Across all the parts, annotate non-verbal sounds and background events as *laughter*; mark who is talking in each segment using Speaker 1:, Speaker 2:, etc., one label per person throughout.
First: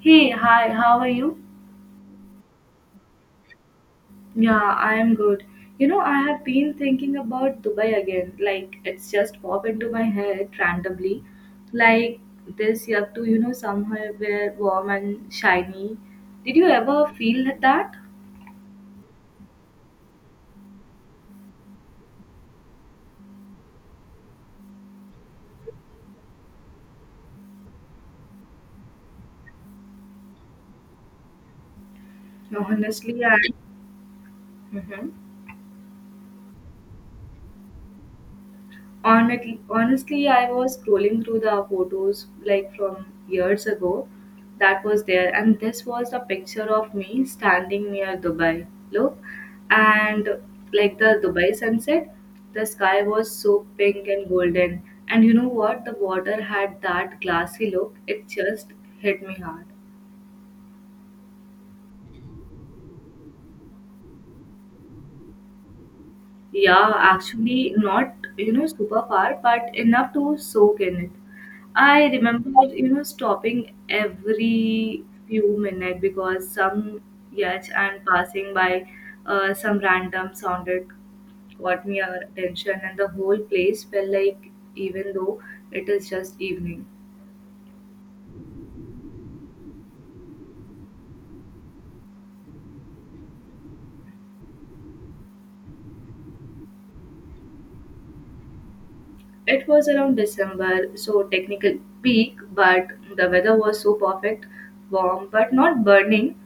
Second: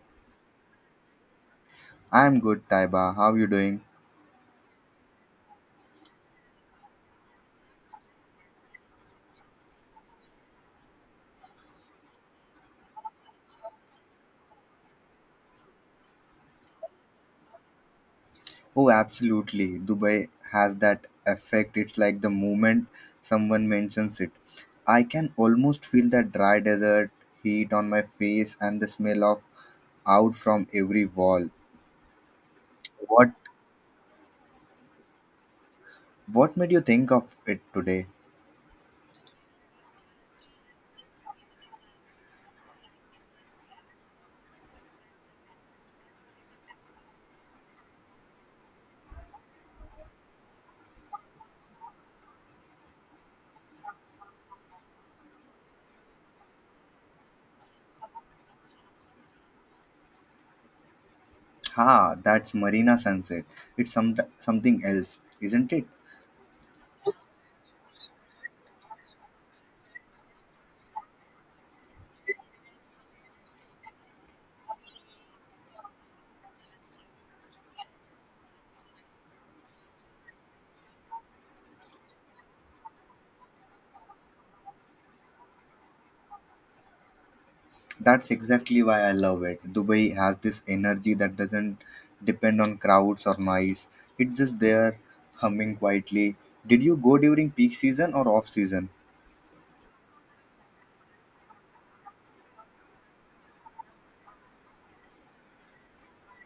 Speaker 1: Hey, hi, how are you?
Speaker 2: I'm good, Taiba. How you doing?
Speaker 1: Yeah, I am good. You know, I have been thinking about Dubai again. Like, it's just pop into my head randomly. Like, this, you have to, you know, somewhere where warm and shiny. Did you ever feel that?
Speaker 2: Oh, absolutely. Dubai has that effect. It's like the moment someone mentions it, I can almost feel that dry desert heat on my face and the smell of out from every wall.
Speaker 1: Honestly,
Speaker 2: What
Speaker 1: I. Mhm.
Speaker 2: what made you think of it today?
Speaker 1: Honestly, I was scrolling through the photos like from years ago that was there, and this was a picture of me standing near Dubai. Look, and like the Dubai sunset, the sky was so pink and golden. And you know what? The water had that glassy look, it just hit me hard.
Speaker 2: Ha, that's Marina Sunset. It's something else, isn't it?
Speaker 1: Yeah, actually, not, you know, super far, but enough to soak in it. I remember, you know, stopping every few minutes because some yacht and passing by some random sounded caught my attention, and the whole place felt like, even though it is just evening.
Speaker 2: That's exactly why I love it. Dubai has this energy that doesn't depend on crowds or noise. It's just there humming quietly. Did you go during peak season or off season?
Speaker 1: It was around December, so technical peak, but the weather was so perfect, warm, but not burning.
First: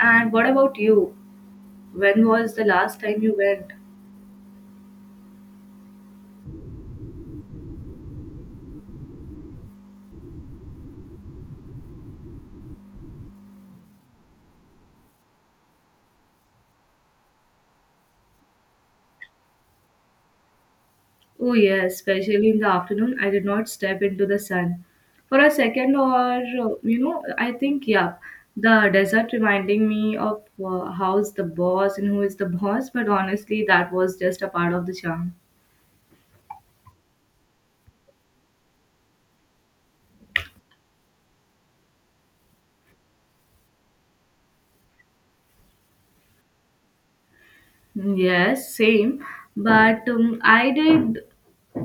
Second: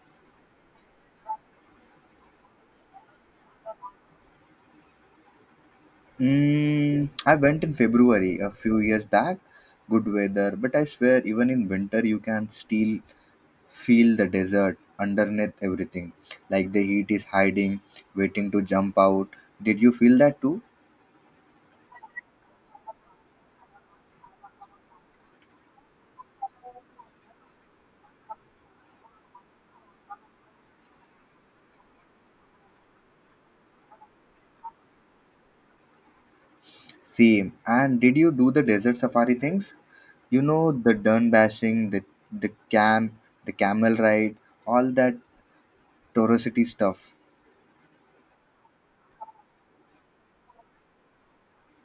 Speaker 1: And what about you? When was the last time you went?
Speaker 2: Mm, I went in February a few years back. Good weather, but I swear even in winter you can still feel the desert underneath everything. Like the heat is hiding, waiting to jump out. Did you feel that too?
Speaker 1: Oh, yes, especially in the afternoon, I did not step into the sun. For a second, or you know, I think, yeah, the desert reminding me of how's the boss and who is the boss, but honestly, that was just a part of the charm.
Speaker 2: Same. And did you do the desert safari things? You know, the dun bashing, the camp, the camel ride, all that torosity stuff.
Speaker 1: Yes, same. But I did,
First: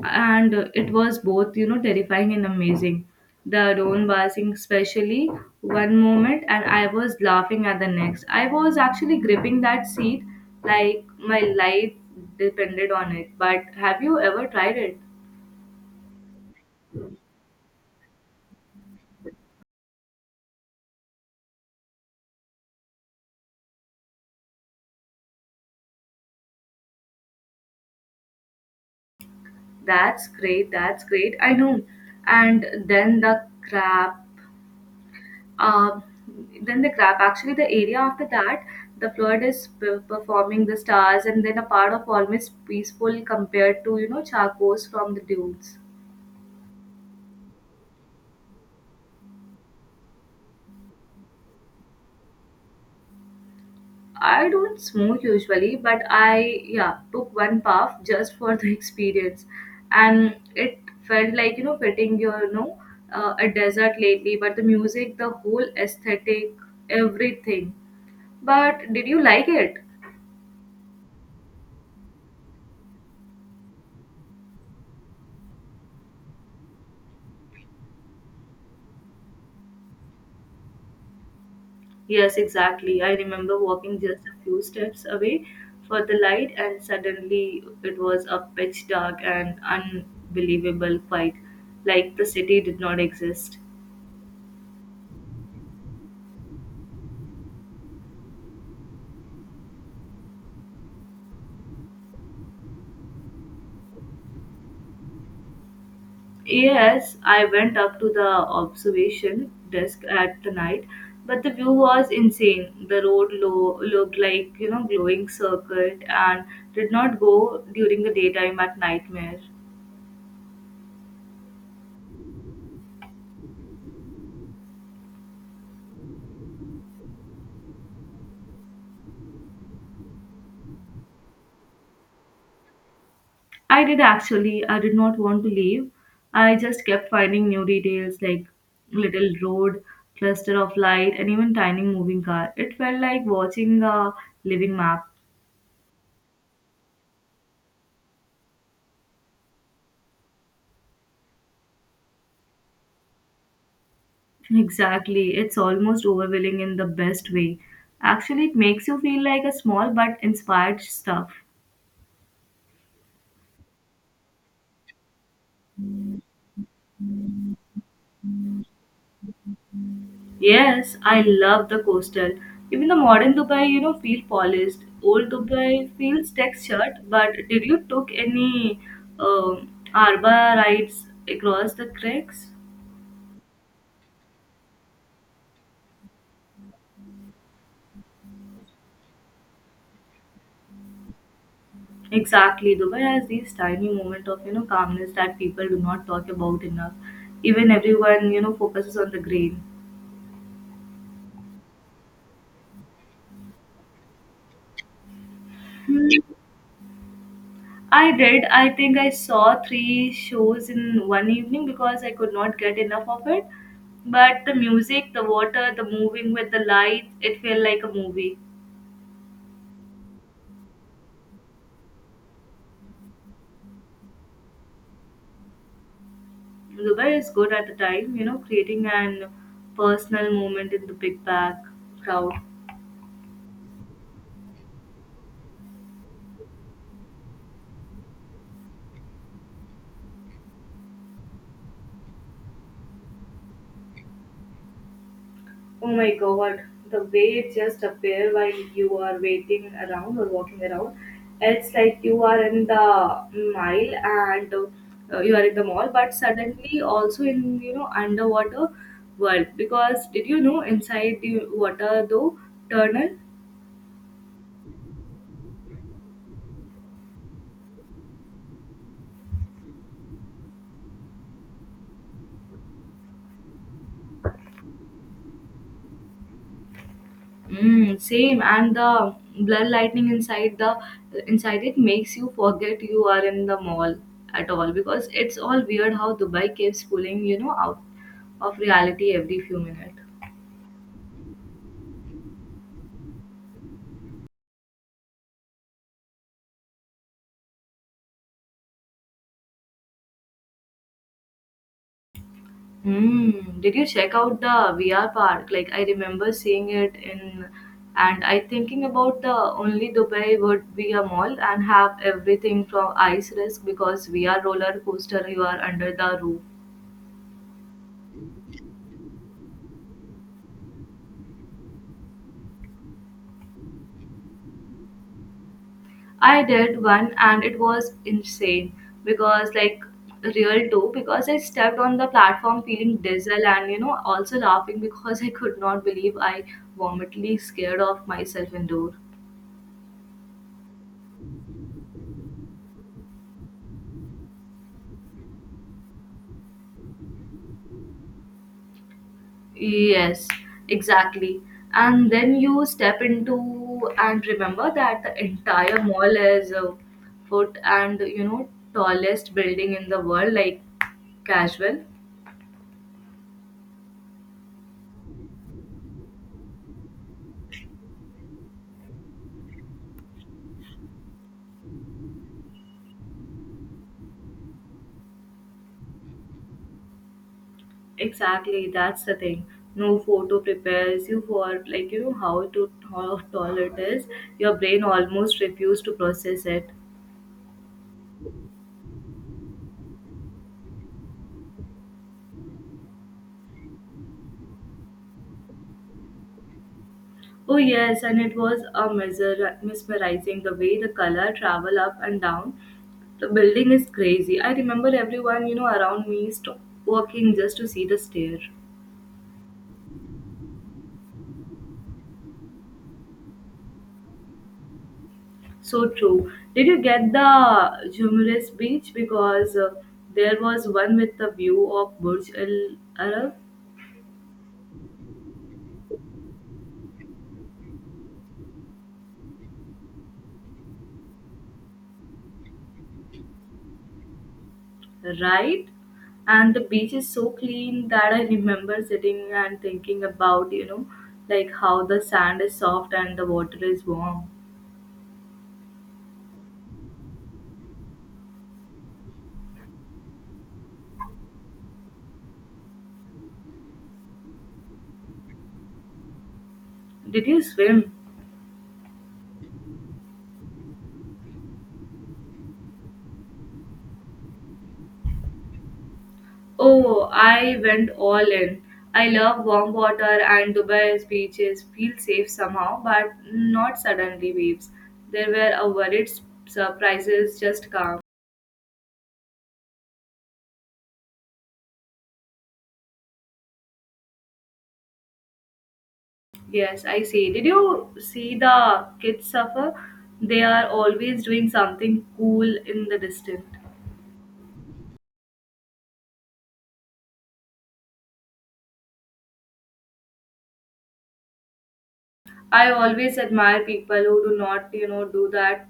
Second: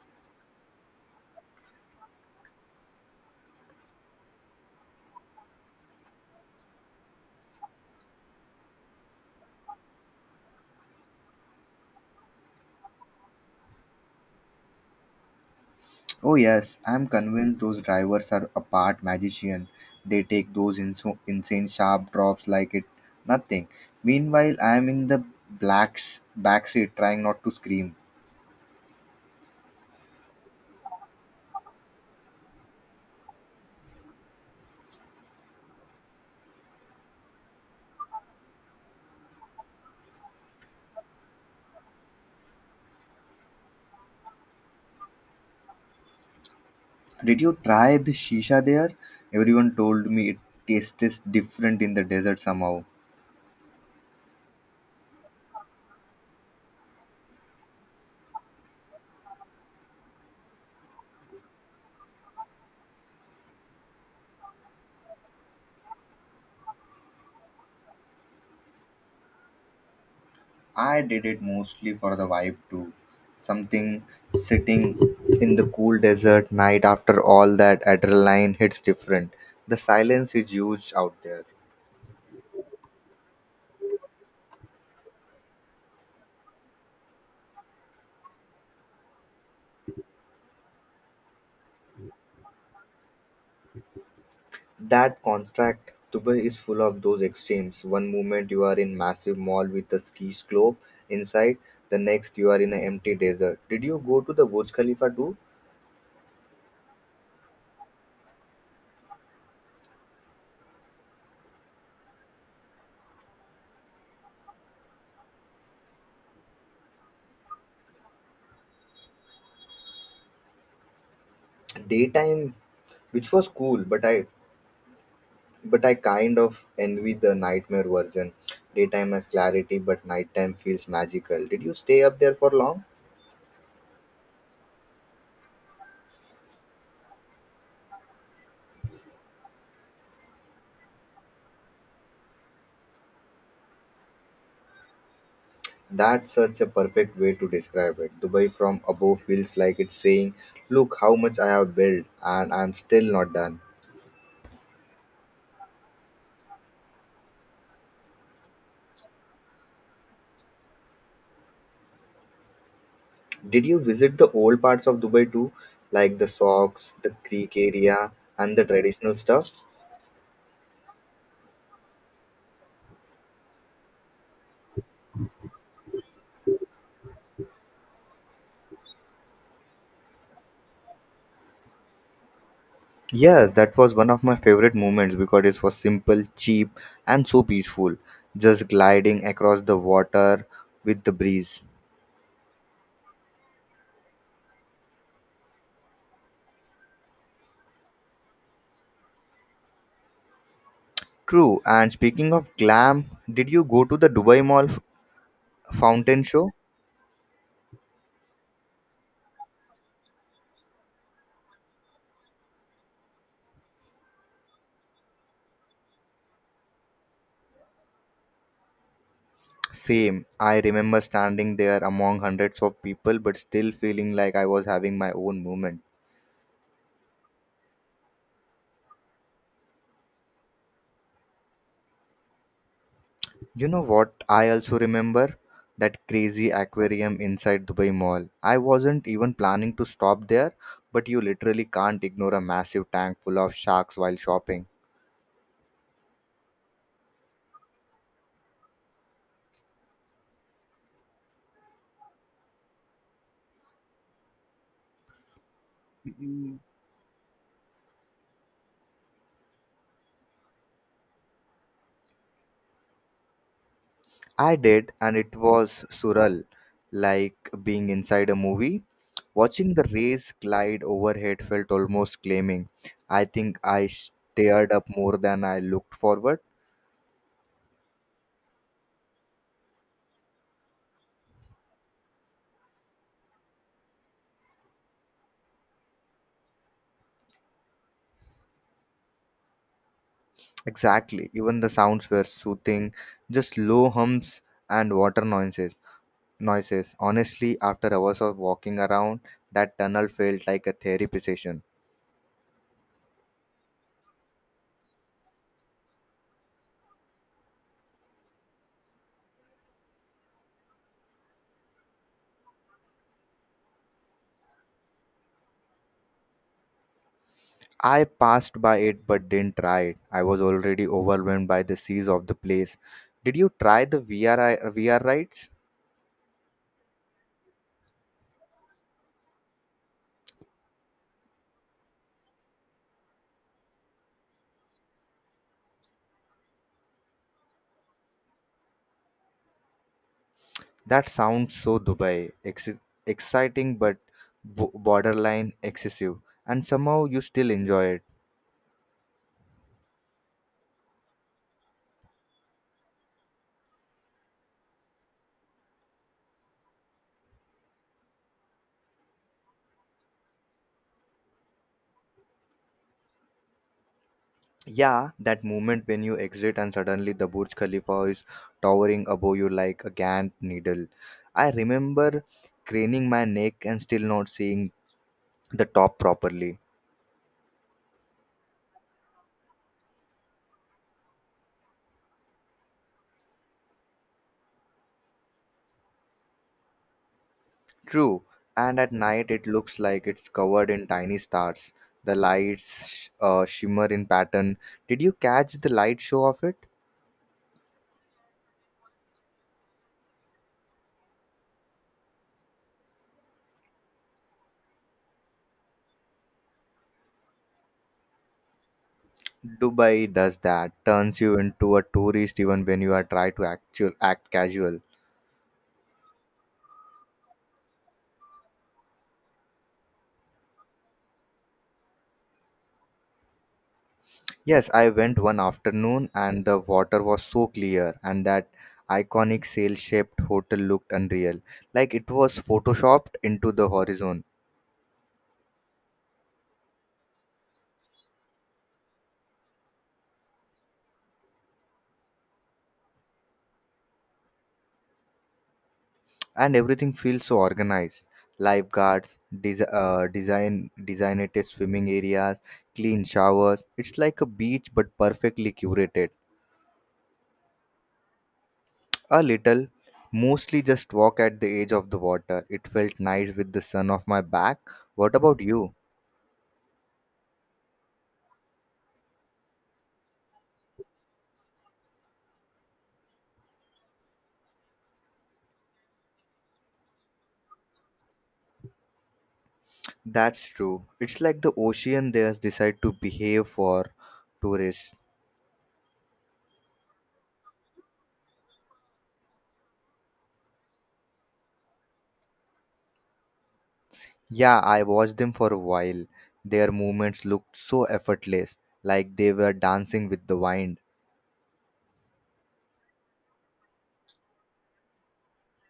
Speaker 1: and it was both, you know, terrifying and amazing. The drone passing, especially one moment, and I was laughing at the next. I was actually gripping that seat like my life depended on it. But have you ever tried it?
Speaker 2: Oh, yes, I'm convinced those drivers are a part magician. They take those insane sharp drops like it nothing. Meanwhile I'm in the blacks backseat trying not to scream.
Speaker 1: That's great, that's great. I know. And Um, then the crab, actually, the area after that, the flood is performing the stars, and then a part of almost peaceful compared to you know charcos from the dunes.
Speaker 2: Did you try the shisha there? Everyone told me it tastes different in the desert somehow.
Speaker 1: I don't smoke usually, but I yeah took one puff just for the *laughs* experience, and it felt like you know fitting your you know a desert lately. But the music, the whole aesthetic, everything. But did you like it?
Speaker 2: I did it mostly for the vibe too. Something sitting in the cool desert night after all that adrenaline hits different. The silence is huge out there.
Speaker 1: Yes, exactly. I remember walking just a few steps away for the light, and suddenly it was a pitch dark and unbelievable quiet, like the city did not exist.
Speaker 2: That contract, Dubai is full of those extremes. One moment you are in massive mall with a ski slope inside, the next you are in an empty desert. Did you go to the Burj Khalifa too?
Speaker 1: Yes, I went up to the observation desk at the night, but the view was insane. The road low, looked like you know glowing circuit and did not go during the daytime at nightmare.
Speaker 2: Daytime, which was cool, but I kind of envy the nightmare version. Daytime has clarity, but nighttime feels magical. Did you stay up there for long?
Speaker 1: I did actually. I did not want to leave. I just kept finding new details like little road, cluster of light, and even tiny moving car. It felt like watching a living map.
Speaker 2: That's such a perfect way to describe it. Dubai from above feels like it's saying, "Look how much I have built, and I'm still not done."
Speaker 1: Exactly. It's almost overwhelming in the best way. Actually, it makes you feel like a small but inspired stuff.
Speaker 2: Did you visit the old parts of Dubai too, like the socks, the creek area, and the traditional stuff?
Speaker 1: Yes, I love the coastal. Even the modern Dubai, you know, feel polished. Old Dubai feels textured. But did you took any um arbor rides across the cracks?
Speaker 2: Yes, that was one of my favorite moments because it was simple, cheap, and so peaceful, just gliding across the water with the breeze.
Speaker 1: Exactly, Dubai has these tiny moment of you know calmness that people do not talk about enough. Even everyone you know focuses on the grain.
Speaker 2: True, and speaking of glam, did you go to the Dubai Mall fountain show?
Speaker 1: I did. I think I saw three shows in one evening because I could not get enough of it. But the music, the water, the moving with the lights, it felt like a movie.
Speaker 2: Same, I remember standing there among hundreds of people but still feeling like I was having my own moment.
Speaker 1: Dubai is good at the time, you know, creating an personal moment in the big bag crowd.
Speaker 2: You know what? I also remember that crazy aquarium inside Dubai Mall. I wasn't even planning to stop there, but you literally can't ignore a massive tank full of sharks while shopping.
Speaker 1: Oh my god, the way it just appear while you are waiting around or walking around. It's like you are in the mile and you are in the mall, but suddenly also in you know underwater world. Because did you know inside the water though tunnel
Speaker 2: I did, and it was surreal, like being inside a movie. Watching the rays glide overhead felt almost claiming. I think I stared up more than I looked forward.
Speaker 1: Mm, same, and the blood lightning inside the inside it makes you forget you are in the mall at all because it's all weird how Dubai keeps pulling you know out of reality every few minutes.
Speaker 2: Exactly, even the sounds were soothing, just low hums and water noises. Honestly, after hours of walking around, that tunnel felt like a therapy session.
Speaker 1: Mm, did you check out the VR park? Like I remember seeing it in, and I thinking about the only Dubai would be a mall and have everything from ice risk because VR roller coaster you are under the roof
Speaker 2: I passed by it but didn't try it. I was already overwhelmed by the seas of the place. Did you try the VR rides?
Speaker 1: I did one and it was insane because like real too because I stepped on the platform feeling dizzy and you know also laughing because I could not believe I vomitly scared of myself indoor.
Speaker 2: That sounds so Dubai. Exciting but borderline excessive. And somehow you still enjoy it.
Speaker 1: Yes, exactly. And then you step into and remember that the entire mall is a foot and you know tallest building in the world like casual.
Speaker 2: Yeah, that moment when you exit and suddenly the Burj Khalifa is towering above you like a giant needle. I remember craning my neck and still not seeing the top properly.
Speaker 1: Exactly, that's the thing. No photo prepares you for like you know how to how tall it is. Your brain almost refused to process it.
Speaker 2: True, and at night it looks like it's covered in tiny stars. The lights shimmer in pattern. Did you catch the light show of it?
Speaker 1: Oh yes, and it was a mesmerizing the way the color travel up and down. The building is crazy. I remember everyone you know around me walking just to see the stair.
Speaker 2: Dubai does that, turns you into a tourist even when you are try to act casual.
Speaker 1: So true. Did you get the Jumeirah beach because there was one with the view of Burj Al Arab?
Speaker 2: Yes, I went one afternoon and the water was so clear and that iconic sail-shaped hotel looked unreal. Like it was photoshopped into the horizon
Speaker 1: Right? And the beach is so clean that I remember sitting and thinking about, you know, like how the sand is soft and the water is warm.
Speaker 2: and everything feels so organized. Lifeguards, designated swimming areas, clean showers. It's like a beach but perfectly curated.
Speaker 1: Did you swim?
Speaker 2: A little, mostly just walk at the edge of the water. It felt nice with the sun off my back. What about you?
Speaker 1: Oh, I went all in. I love warm water and Dubai's beaches feel safe somehow, but not suddenly waves. There were a worried surprises, just calm.
Speaker 2: That's true. It's like the ocean there decide to behave for tourists.
Speaker 1: Yes, I see. Did you see the kids suffer? They are always doing something cool in the distance.
Speaker 2: Yeah, I watched them for a while. Their movements looked so effortless, like they were dancing with the wind.
Speaker 1: I always admire people who do not, you know, do that.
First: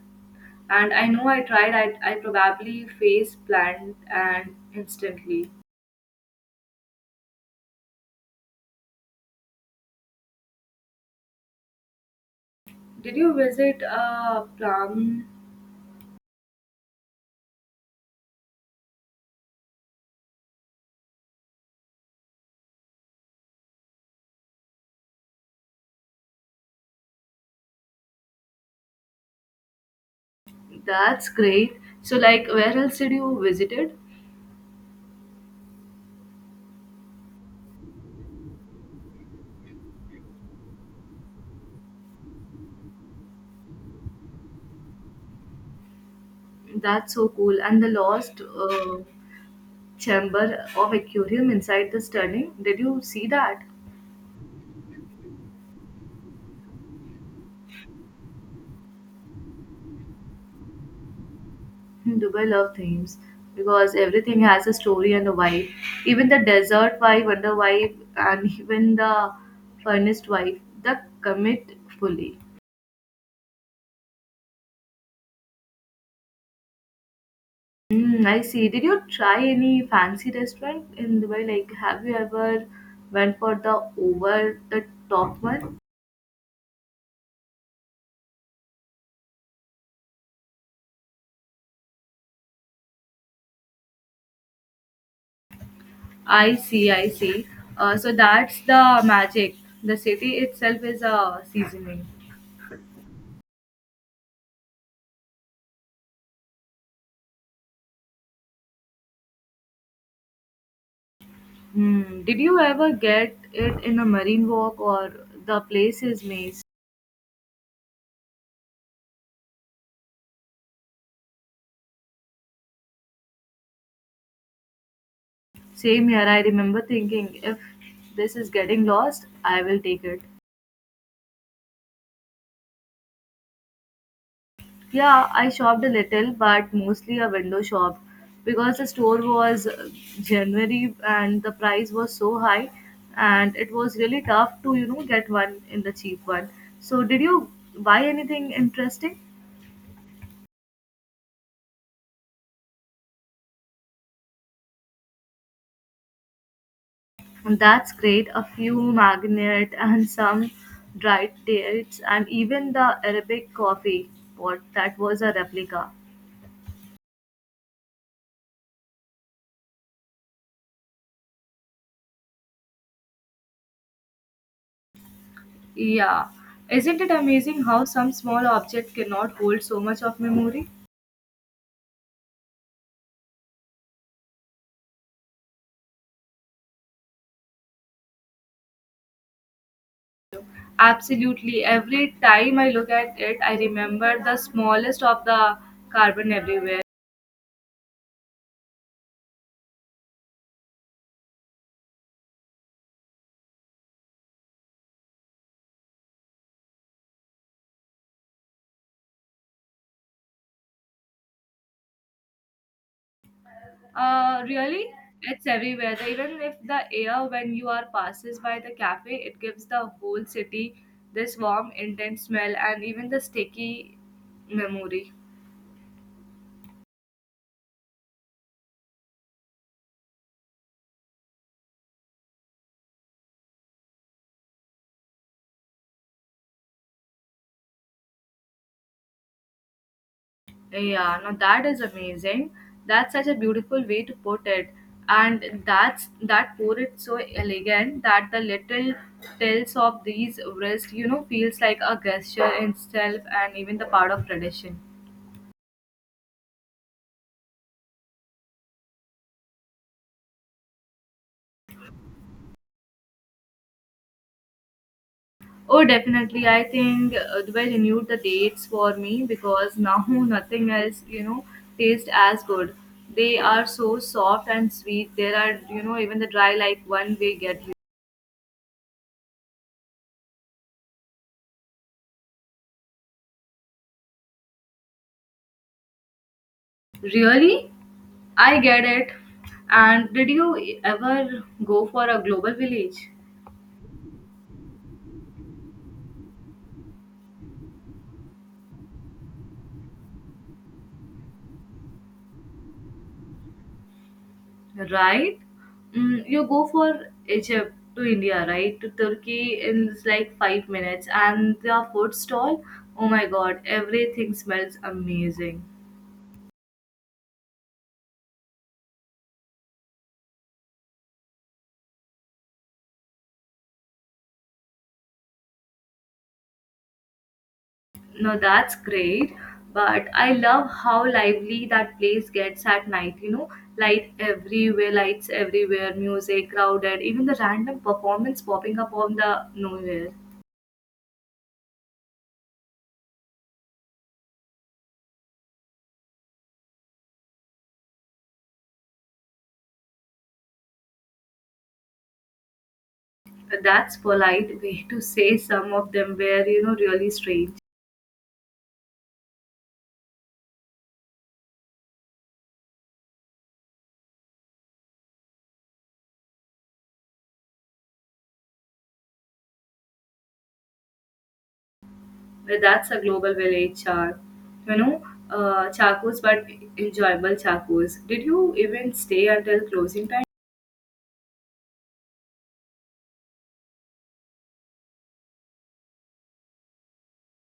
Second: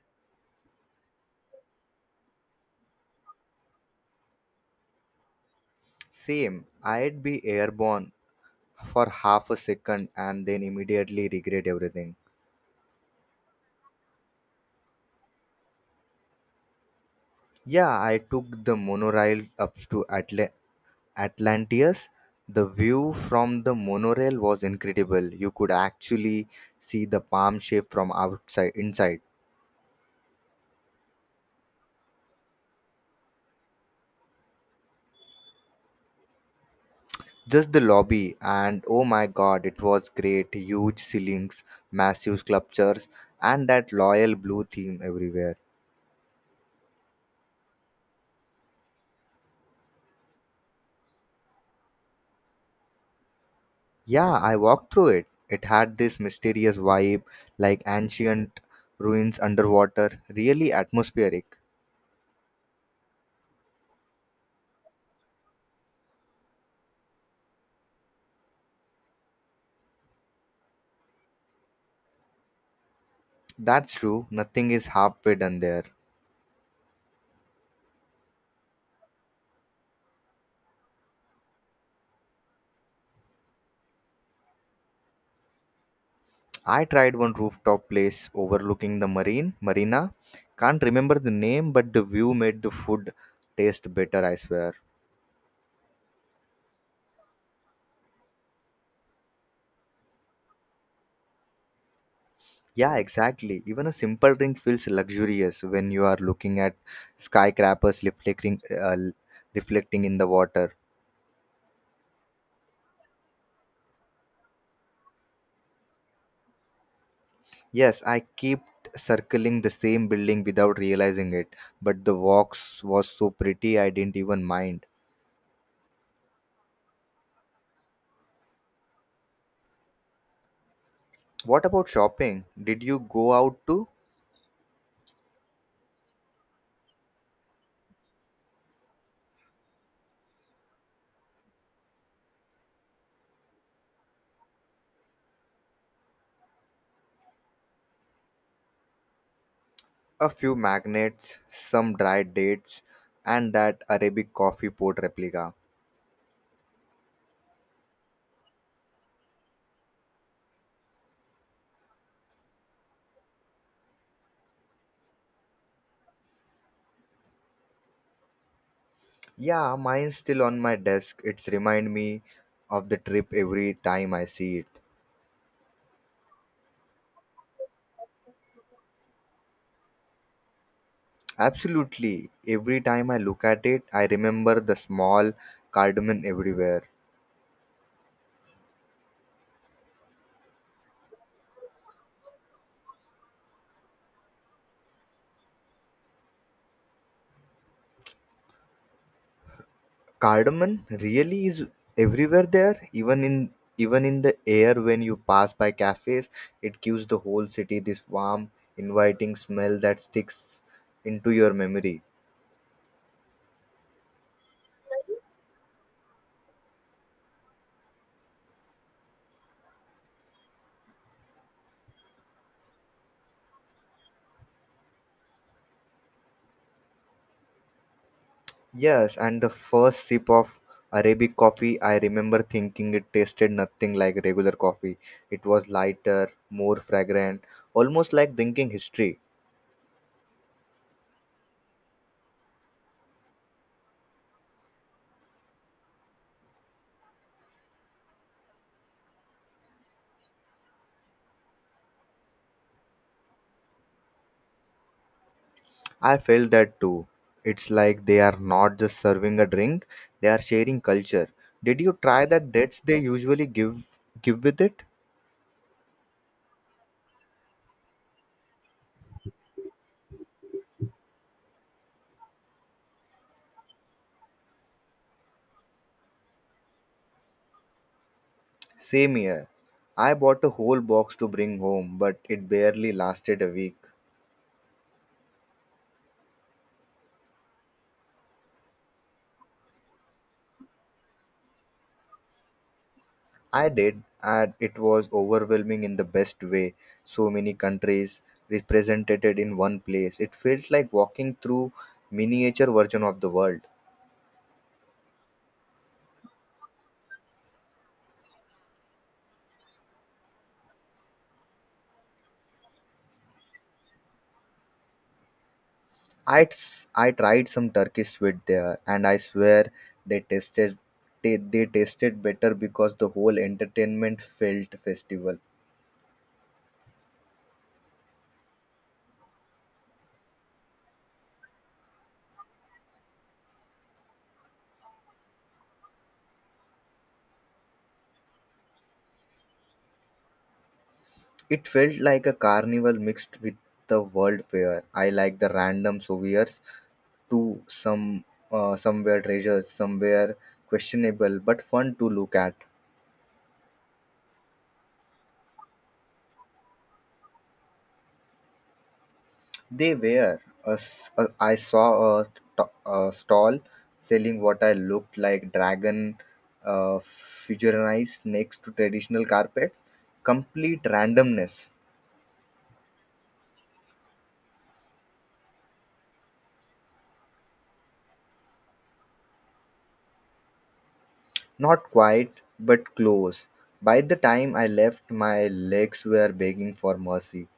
Speaker 1: And I know I tried, I probably face plant and instantly.
Speaker 2: Same, I'd be airborne for half a second and then immediately regret everything.
Speaker 1: Did you visit plum?
Speaker 2: Yeah, I took the monorail up to Atlantis. The view from the monorail was incredible. You could actually see the palm shape from outside inside.
Speaker 1: That's great. So, like, where else did you visited?
Speaker 2: Just the lobby, and oh my god, it was great. Huge ceilings, massive sculptures, and that loyal blue theme everywhere.
Speaker 1: That's so cool. And the lost chamber of aquarium inside the stunning. Did you see that?
Speaker 2: Yeah, I walked through it. It had this mysterious vibe, like ancient ruins underwater, really atmospheric.
Speaker 1: Dubai love themes because everything has a story and a vibe. Even the desert vibe, under vibe, and even the furnished vibe, the commit fully.
Speaker 2: That's true, nothing is halfway done there.
Speaker 1: Mm, I see. Did you try any fancy restaurant in Dubai? Like, have you ever went for the over the top one?
Speaker 2: I tried one rooftop place overlooking the marina. Can't remember the name, but the view made the food taste better, I swear.
Speaker 1: I see. I see. So that's the magic. The city itself is a seasoning.
Speaker 2: Yeah, exactly. Even a simple drink feels luxurious when you are looking at skyscrapers reflecting in the water.
Speaker 1: Hmm. Did you ever get it in a marine walk or the place is maze?
Speaker 2: Yes, I kept circling the same building without realizing it, but the walks was so pretty I didn't even mind.
Speaker 1: Same here, I remember thinking if this is getting lost, I will take it.
Speaker 2: What about shopping? Did you go out to
Speaker 1: Yeah, I shopped a little, but mostly a window shop because the store was January and the price was so high, and it was really tough to you know get one in the cheap one. So, did you buy anything interesting?
Speaker 2: a few magnets, some dried dates, and that Arabic coffee pot replica?
Speaker 1: That's great. A few magnet and some dried dates, and even the Arabic coffee pot that was a replica.
Speaker 2: Yeah, mine's still on my desk. It's remind me of the trip every time I see it.
Speaker 1: Yeah. Isn't it amazing how some small object cannot hold so much of memory?
Speaker 2: Absolutely. Every time I look at it, I remember the small cardamom everywhere.
Speaker 1: Absolutely. Every time I look at it, I remember the smallest of the carbon everywhere.
Speaker 2: Cardamom really is everywhere there, even in the air when you pass by cafes, it gives the whole city this warm, inviting smell that sticks into your memory.
Speaker 1: Really? It's everywhere. Even if the air when you are passes by the cafe, it gives the whole city this warm, intense smell and even the sticky memory.
Speaker 2: Yes, and the first sip of Arabic coffee, I remember thinking it tasted nothing like regular coffee. It was lighter, more fragrant, almost like drinking history.
Speaker 1: Yeah, now that is amazing. That's such a beautiful way to put it. And that's that pour it so elegant that the little tales of these wrist, you know, feels like a gesture in itself and even the part of tradition.
Speaker 2: I felt that too. It's like they are not just serving a drink, they are sharing culture. Did you try the dates they usually give with it?
Speaker 1: Oh, definitely. I think they renewed the dates for me because now *laughs* nothing else, you know, tastes as good. They are so soft and sweet. There are, you know, even the dry like one way get you.
Speaker 2: Same here. I bought a whole box to bring home, but it barely lasted a week.
Speaker 1: Really? I get it. And did you ever go for a global village?
Speaker 2: I did, and it was overwhelming in the best way. So many countries represented in one place. It felt like walking through miniature version of the world.
Speaker 1: Right? Mm, you go for Egypt to India, right? To Turkey in just like 5 minutes. And the food stall, oh my god, everything smells amazing.
Speaker 2: I tried some Turkish sweet there, and I swear they tasted they tasted better because the whole entertainment felt festival.
Speaker 1: No, that's great. But I love how lively that place gets at night, you know? Light everywhere, lights everywhere, music, crowded, even the random performance popping up on the nowhere.
Speaker 2: It felt like a carnival mixed with the world fair. I like the random souvenirs to somewhere treasures, somewhere questionable but fun to look at.
Speaker 1: But that's polite way to say some of them were you know really strange
Speaker 2: They were. I saw a stall selling what I looked like dragon uh, fusionized next to traditional carpets. Complete randomness.
Speaker 1: but that's a global village char you know chacos but enjoyable chacos did you even stay until closing time
Speaker 2: Not quite, but close. By the time I left, my legs were begging for mercy.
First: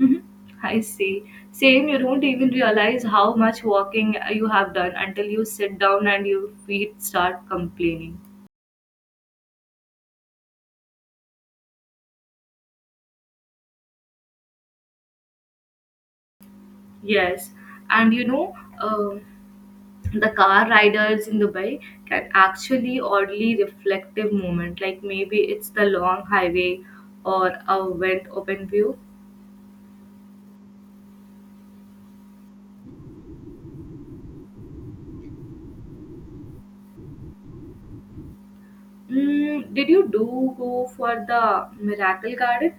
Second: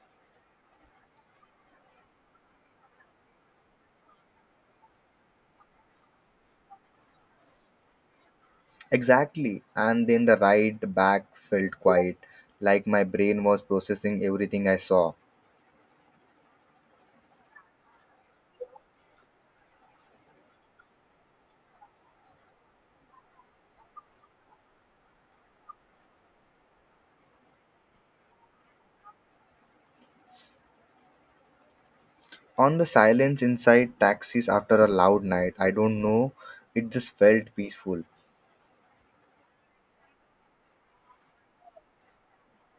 Speaker 1: Mhm. *laughs* I see. Same, you don't even realize how much walking you have done until you sit down and your feet start complaining.
Speaker 2: Exactly. And then the ride back felt quiet, like my brain was processing everything I saw.
Speaker 1: Yes, and you know, um the car riders in Dubai can actually oddly reflective moment. Like maybe it's the long highway or a went open view.
Speaker 2: On the silence inside taxis after a loud night, I don't know, it just felt peaceful.
Speaker 1: Mm, did you do go for the Miracle Garden?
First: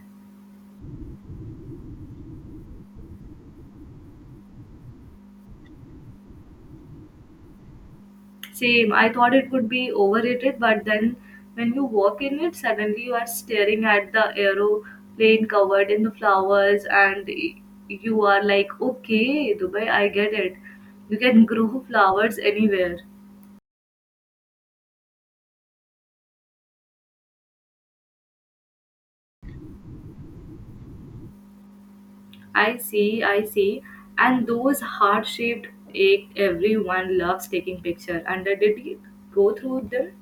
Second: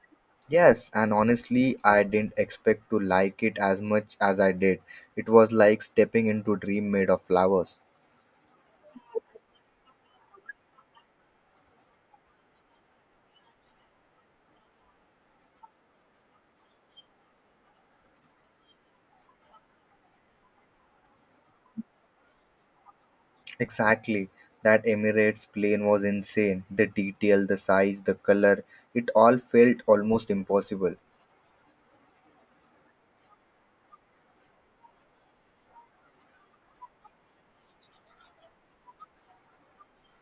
Speaker 2: Yes, and honestly, I didn't expect to like it as much as I did. It was like stepping into a dream made of flowers.
Speaker 1: Same. I thought it would be overrated, but then when you walk in it, suddenly you are staring at the aeroplane covered in the flowers, and you are like, okay, Dubai, I get it. You can grow flowers anywhere.
Speaker 2: Exactly. That Emirates plane was insane. The detail, the size, the color, it all felt almost impossible.
Speaker 1: I see, I see. And those heart shaped egg everyone loves taking picture. And I did you go through them?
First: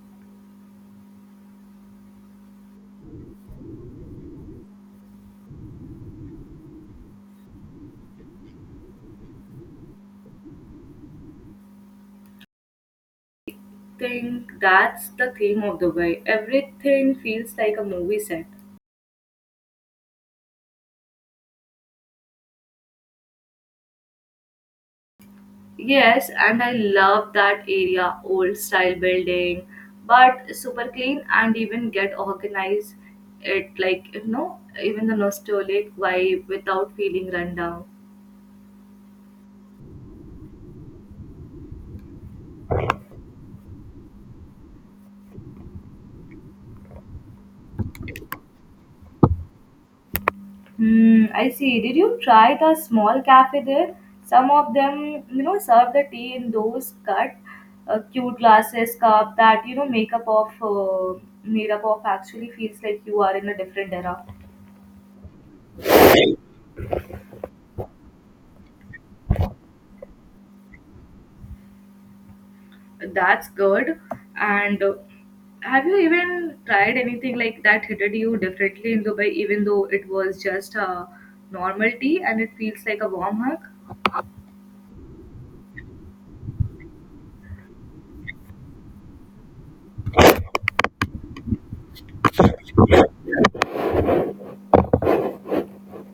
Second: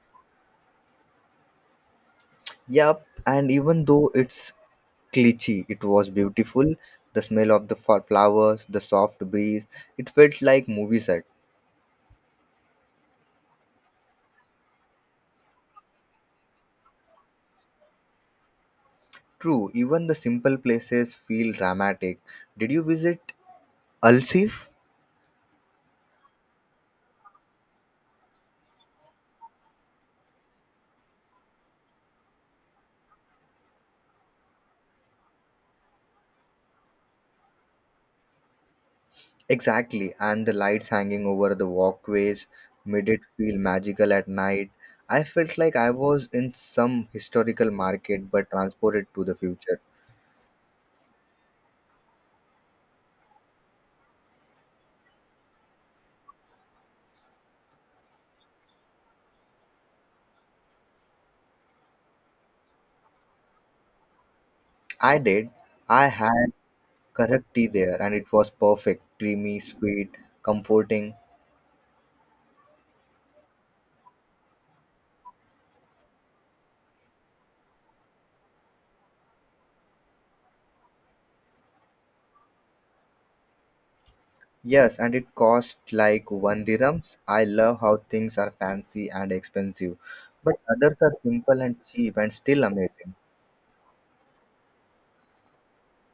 Speaker 2: Yup, and even though it's glitchy. It was beautiful. The smell of the flowers, the soft breeze, it felt like movie set.
Speaker 1: Think that's the theme of the way. Everything feels like a movie set.
Speaker 2: True, even the simple places feel dramatic. Did you visit Alsif?
Speaker 1: Yes, and I love that area, old style building, but super clean and even get organized it like even the nostalgic vibe without feeling run down.
Speaker 2: Exactly, and the lights hanging over the walkways made it feel magical at night. I felt like I was in some historical market but transported to the future.
Speaker 1: Hmm, I see. Did you try the small cafe there? Some of them, serve the tea in those cut, cute glasses cup that makeup of made up of actually feels like you are in a different era.
Speaker 2: I did. I had correct tea there and it was perfect, creamy, sweet, comforting.
Speaker 1: That's good. And have you even tried anything like that hitted you differently in Dubai, even though it was just a normal tea and it feels like a warm hug?
Speaker 2: Yes, and it cost like one dirhams. I love how things are fancy and expensive, but others are simple and cheap and still amazing.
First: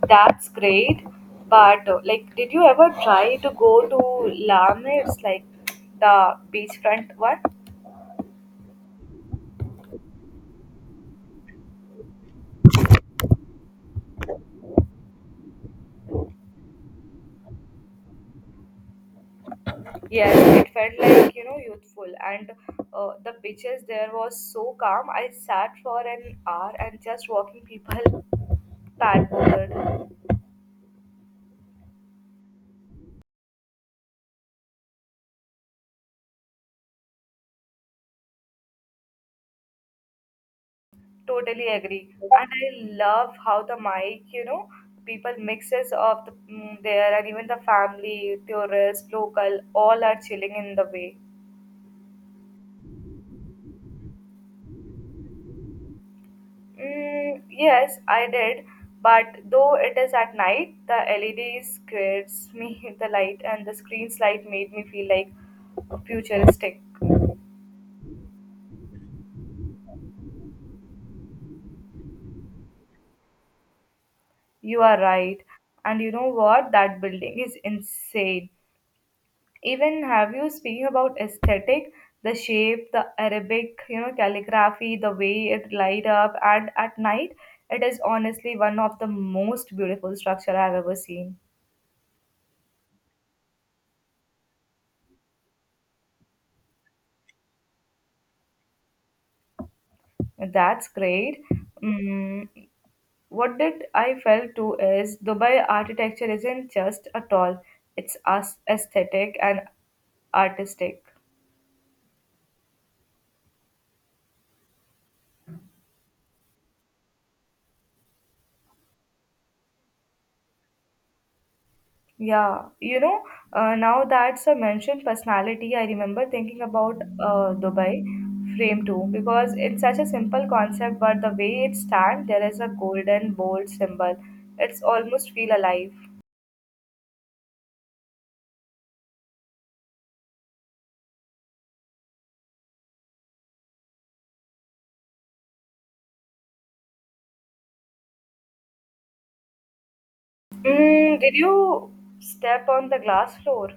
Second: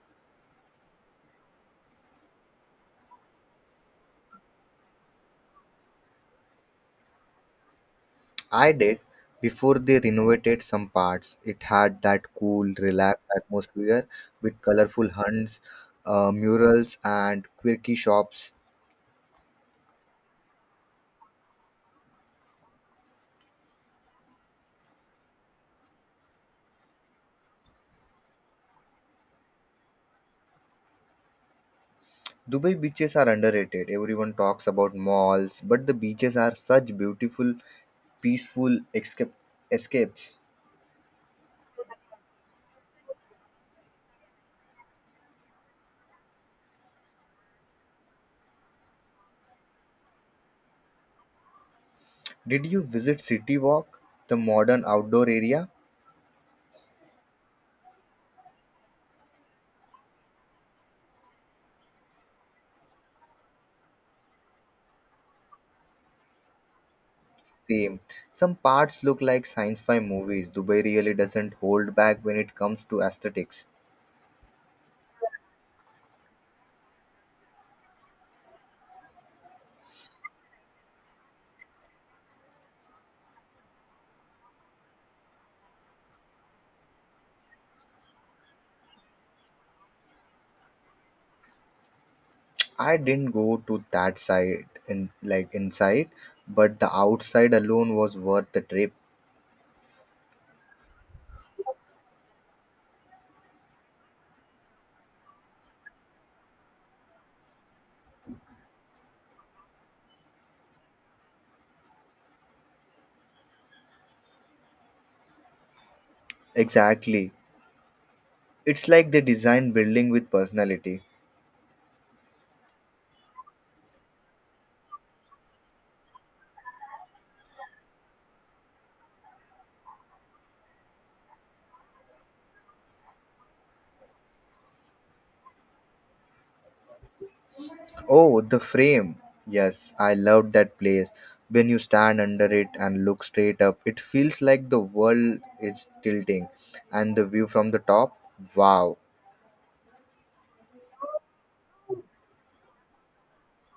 Speaker 1: That's great. But like, did you ever try to go to Lamne's, like the beachfront one?
Speaker 2: I did before they renovated some parts. It had that cool, relaxed atmosphere with colorful murals, and quirky shops.
Speaker 1: Yes, it felt like youthful, and the beaches there was so calm. I sat for an hour and just walking people paddleboard.
Speaker 2: Dubai beaches are underrated. Everyone talks about malls, but the beaches are such beautiful, peaceful escapes.
Speaker 1: Totally agree, and I love how the mic, people mixes of the, there, and even the family, tourists, local, all are chilling in the way.
Speaker 2: Did you visit City Walk, the modern outdoor area?
Speaker 1: Mm, yes, I did. But though it is at night, the LEDs gives me *laughs* the light, and the screen's light made me feel like futuristic.
Speaker 2: Same. Some parts look like sci-fi movies. Dubai really doesn't hold back when it comes to aesthetics.
Speaker 1: You are right. And you know what? That building is insane. Even have you speaking about aesthetic, the shape, the Arabic, calligraphy, the way it light up, and at night, it is honestly one of the most beautiful structure I've ever seen.
Speaker 2: I didn't go to that side in like inside, but the outside alone was worth the trip.
Speaker 1: That's great. Mm, What did I felt too is Dubai architecture isn't just at all; it's as aesthetic and artistic.
Speaker 2: Exactly. It's like they design building with personality.
Speaker 1: Yeah, now that's a mentioned personality. I remember thinking about Dubai frame too because it's such a simple concept, but the way it stands, there is a golden bold symbol. It's almost feel alive.
Speaker 2: Oh, the frame. Yes, I loved that place. When you stand under it and look straight up, it feels like the world is tilting. And the view from the top, wow.
Speaker 1: Mm, did you step on the glass floor?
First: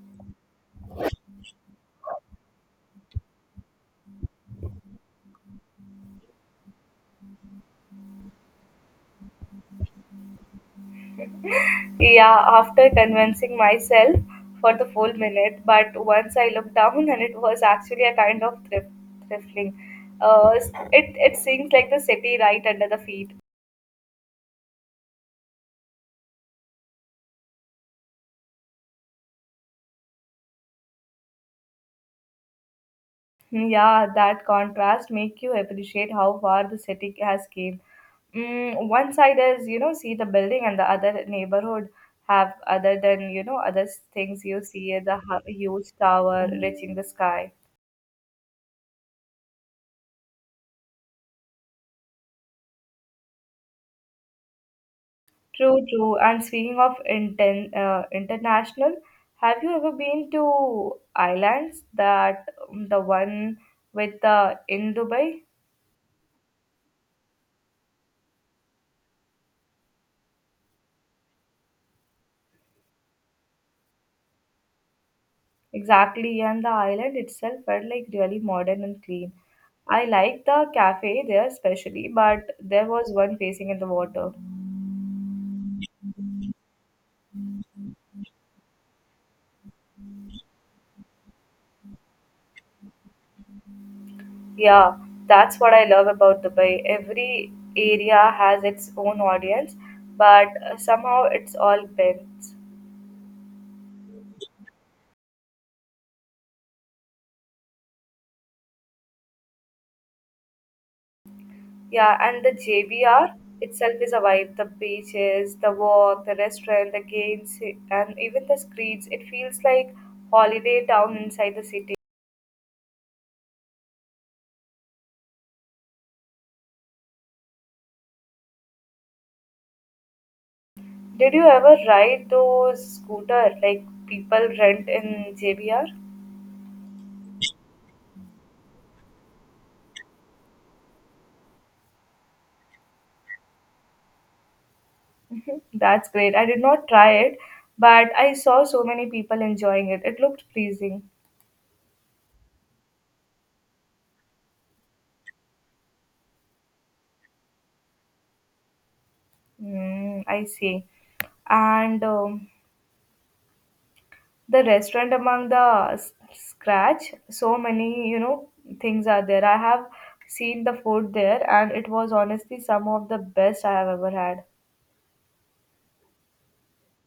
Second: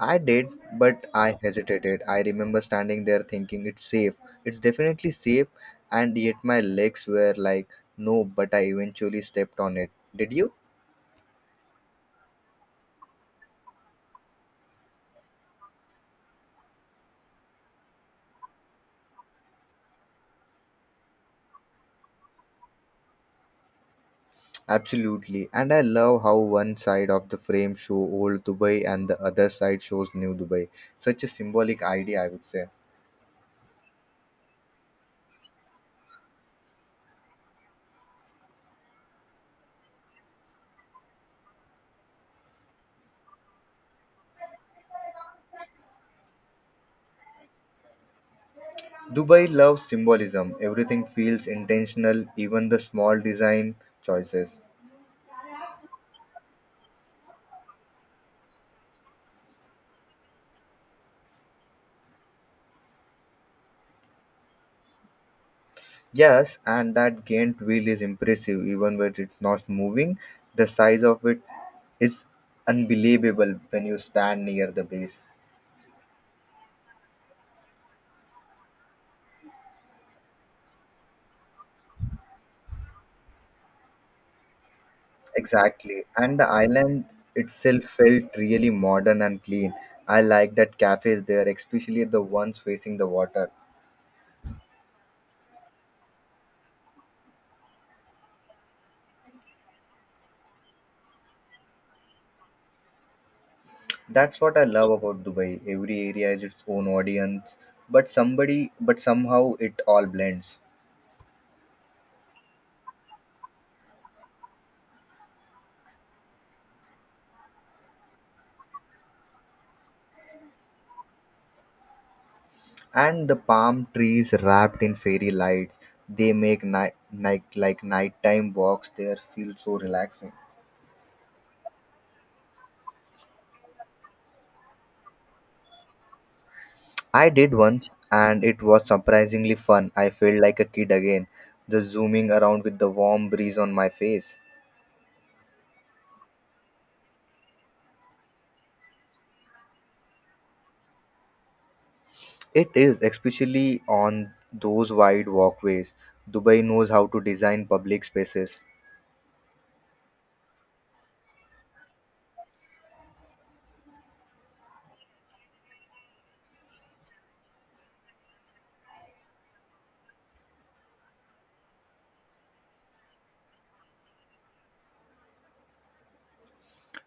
Speaker 2: I did, but I hesitated. I remember standing there thinking it's safe. It's definitely safe, and yet my legs were like, no, but I eventually stepped on it. Did you?
Speaker 1: Yeah, after convincing myself for the full minute, but once I looked down *laughs* and it was actually a kind of thrifting. Uh, it seems like the city right under the feet.
Speaker 2: Absolutely. And I love how one side of the frame show old Dubai and the other side shows new Dubai. Such a symbolic idea, I would say.
Speaker 1: Hmm, yeah, that contrast make you appreciate how far the city has came. One side is, see the building and the other neighborhood have other than, other things you see the huge tower reaching the sky.
Speaker 2: Dubai loves symbolism. Everything feels intentional, even the small design choices.
Speaker 1: True, true. And speaking of inten international, have you ever been to islands that the one with the in Dubai?
Speaker 2: Yes, and that Ghent wheel is impressive, even when it's not moving. The size of it is unbelievable when you stand near the base.
Speaker 1: Exactly, and the island itself felt like really modern and clean. I like the cafe there especially, but there was one facing in the water.
Speaker 2: Exactly. And the island itself felt really modern and clean. I like that cafes there, especially the ones facing the water.
Speaker 1: Yeah, that's what I love about Dubai. Every area has its own audience, but somehow it's all bent.
Speaker 2: That's what I love about Dubai. Every area has its own audience, but somebody but somehow it all blends.
Speaker 1: Yeah, and the JBR itself is a vibe. The beaches, the walk, the restaurant, the games, and even the streets. It feels like holiday town inside the city.
Speaker 2: And the palm trees wrapped in fairy lights, they make nighttime walks there feel so relaxing.
Speaker 1: Did you ever ride those scooter like people rent in JBR?
Speaker 2: I did once, and it was surprisingly fun. I felt like a kid again, just zooming around with the warm breeze on my face.
Speaker 1: That's great. I did not try it, but I saw so many people enjoying it. It looked pleasing.
Speaker 2: It is, especially on those wide walkways. Dubai knows how to design public spaces.
Speaker 1: Mm, I see. And the restaurant among the scratch so many things are there. I have seen the food there, and it was honestly some of the best I have ever had.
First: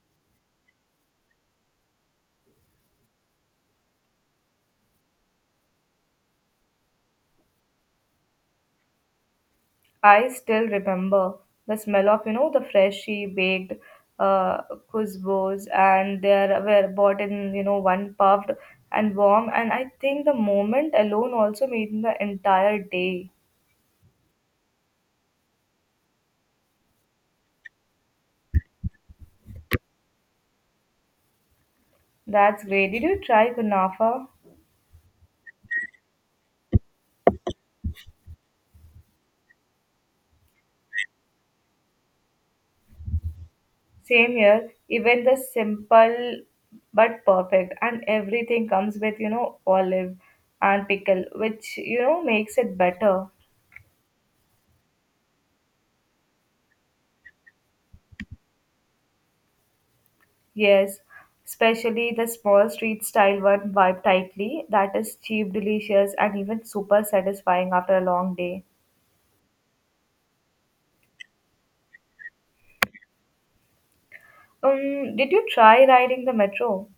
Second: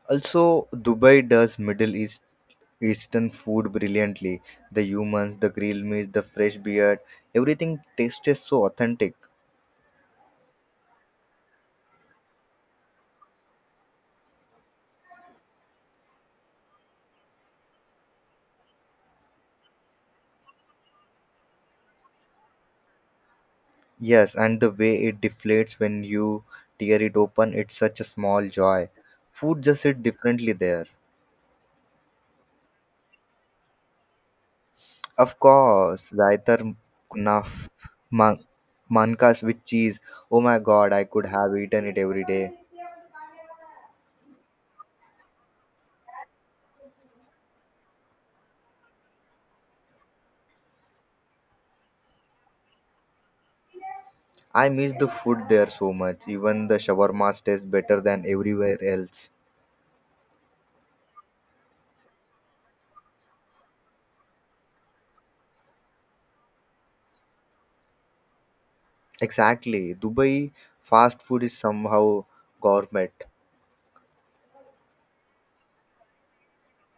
Speaker 2: Also, Dubai does Middle Eastern food brilliantly. The humans, the grilled meat, the fresh beer, everything tastes so authentic.
Speaker 1: I still remember the smell of the freshly baked uh kuzbos, and were bought in one puffed and warm, and I think the moment alone also made the entire day.
Speaker 2: Yes, and the way it deflates when you tear it open, it's such a small joy. Food just hit differently there.
Speaker 1: That's great. Did you try kunafa?
Speaker 2: Of course, Raitar Kunaf man- Mankas with cheese. Oh my god, I could have eaten it every day.
Speaker 1: Same here, even the simple but perfect, and everything comes with olive and pickle, which makes it better.
Speaker 2: I miss the food there so much. Even the shawarmas taste better than everywhere else.
Speaker 1: Yes, especially the small street style one vibe tightly that is cheap, delicious, and even super satisfying after a long day.
Speaker 2: Exactly. Dubai fast food is somehow gourmet.
Speaker 1: Did you try riding the metro?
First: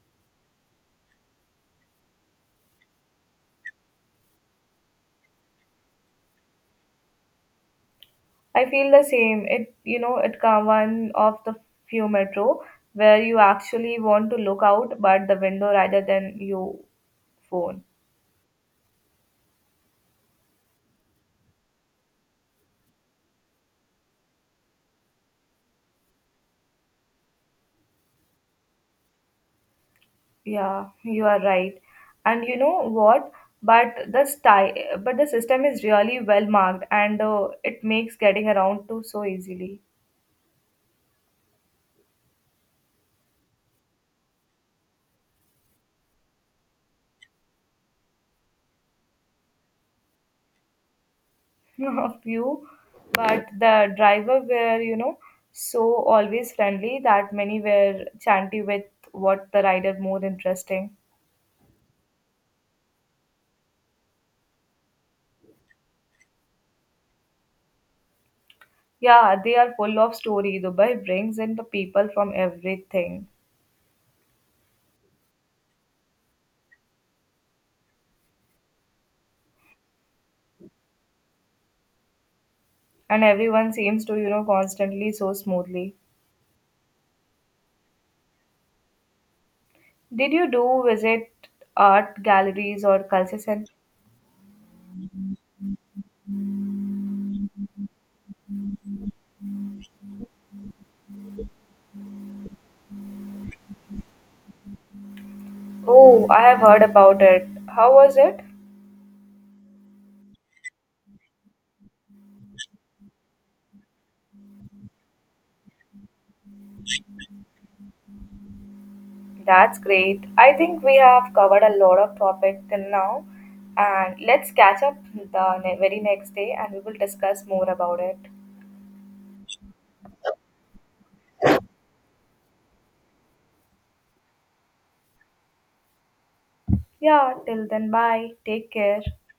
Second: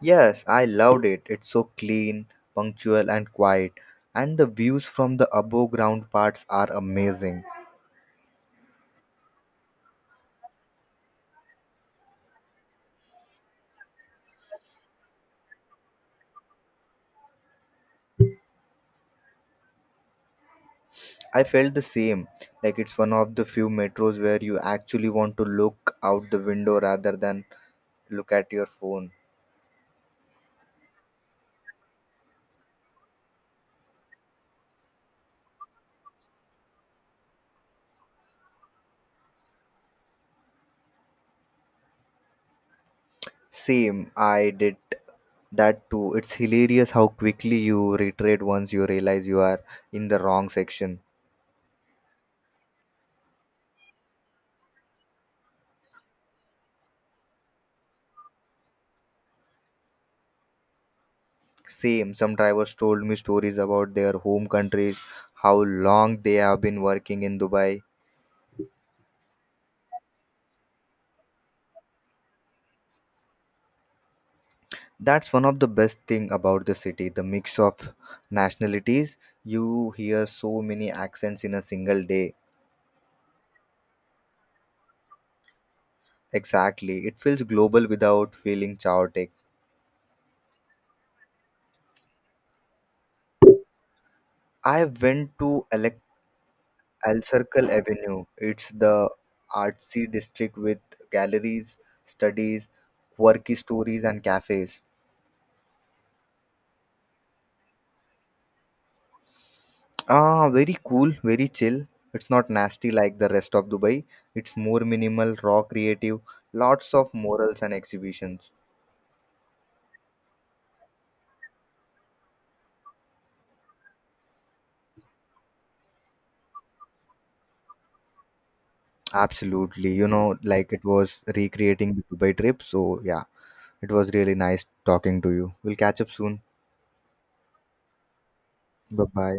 Speaker 2: Yes, I loved it. It's so clean, punctual, and quiet. And the views from the above ground parts are amazing.
Speaker 1: I feel the same. It it come one of the few metro where you actually want to look out but the window rather than your phone.
Speaker 2: I felt the same. Like it's one of the few metros where you actually want to look out the window rather than look at your phone.
Speaker 1: Yeah, you are right. And you know what? But the style, but the system is really well marked, and it makes getting around to so easily.
Speaker 2: Same, I did that too. It's hilarious how quickly you retreat once you realize you are in the wrong section.
Speaker 1: *laughs* A few, but the driver were so always friendly that many were chanty with what the rider more interesting.
Speaker 2: Same, some drivers told me stories about their home countries, how long they have been working in Dubai.
Speaker 1: Yeah, they are full of story. Dubai brings in the people from everything,
Speaker 2: That's one of the best thing about the city, the mix of nationalities. You hear so many accents in a single day.
Speaker 1: and everyone seems to constantly so smoothly.
Speaker 2: Exactly. It feels global without feeling chaotic.
Speaker 1: Did you do visit art galleries or culture centers?
Speaker 2: I went to El Circle Avenue. It's the artsy district with galleries, studies, quirky stories and cafes.
Speaker 1: Oh, I have heard about it. How was it?
Speaker 2: Ah, very cool, very chill. It's not nasty like the rest of Dubai. It's more minimal, raw, creative, lots of morals and exhibitions.
Speaker 1: That's great. I think we have covered a lot of topic till now, and let's catch up the very next day and we will discuss more about it.
Speaker 2: Absolutely. Like it was recreating the Dubai trip. So, yeah, it was really nice talking to you. We'll catch up soon.
Speaker 1: Yeah, till then, bye. Take care.
Speaker 2: Bye bye.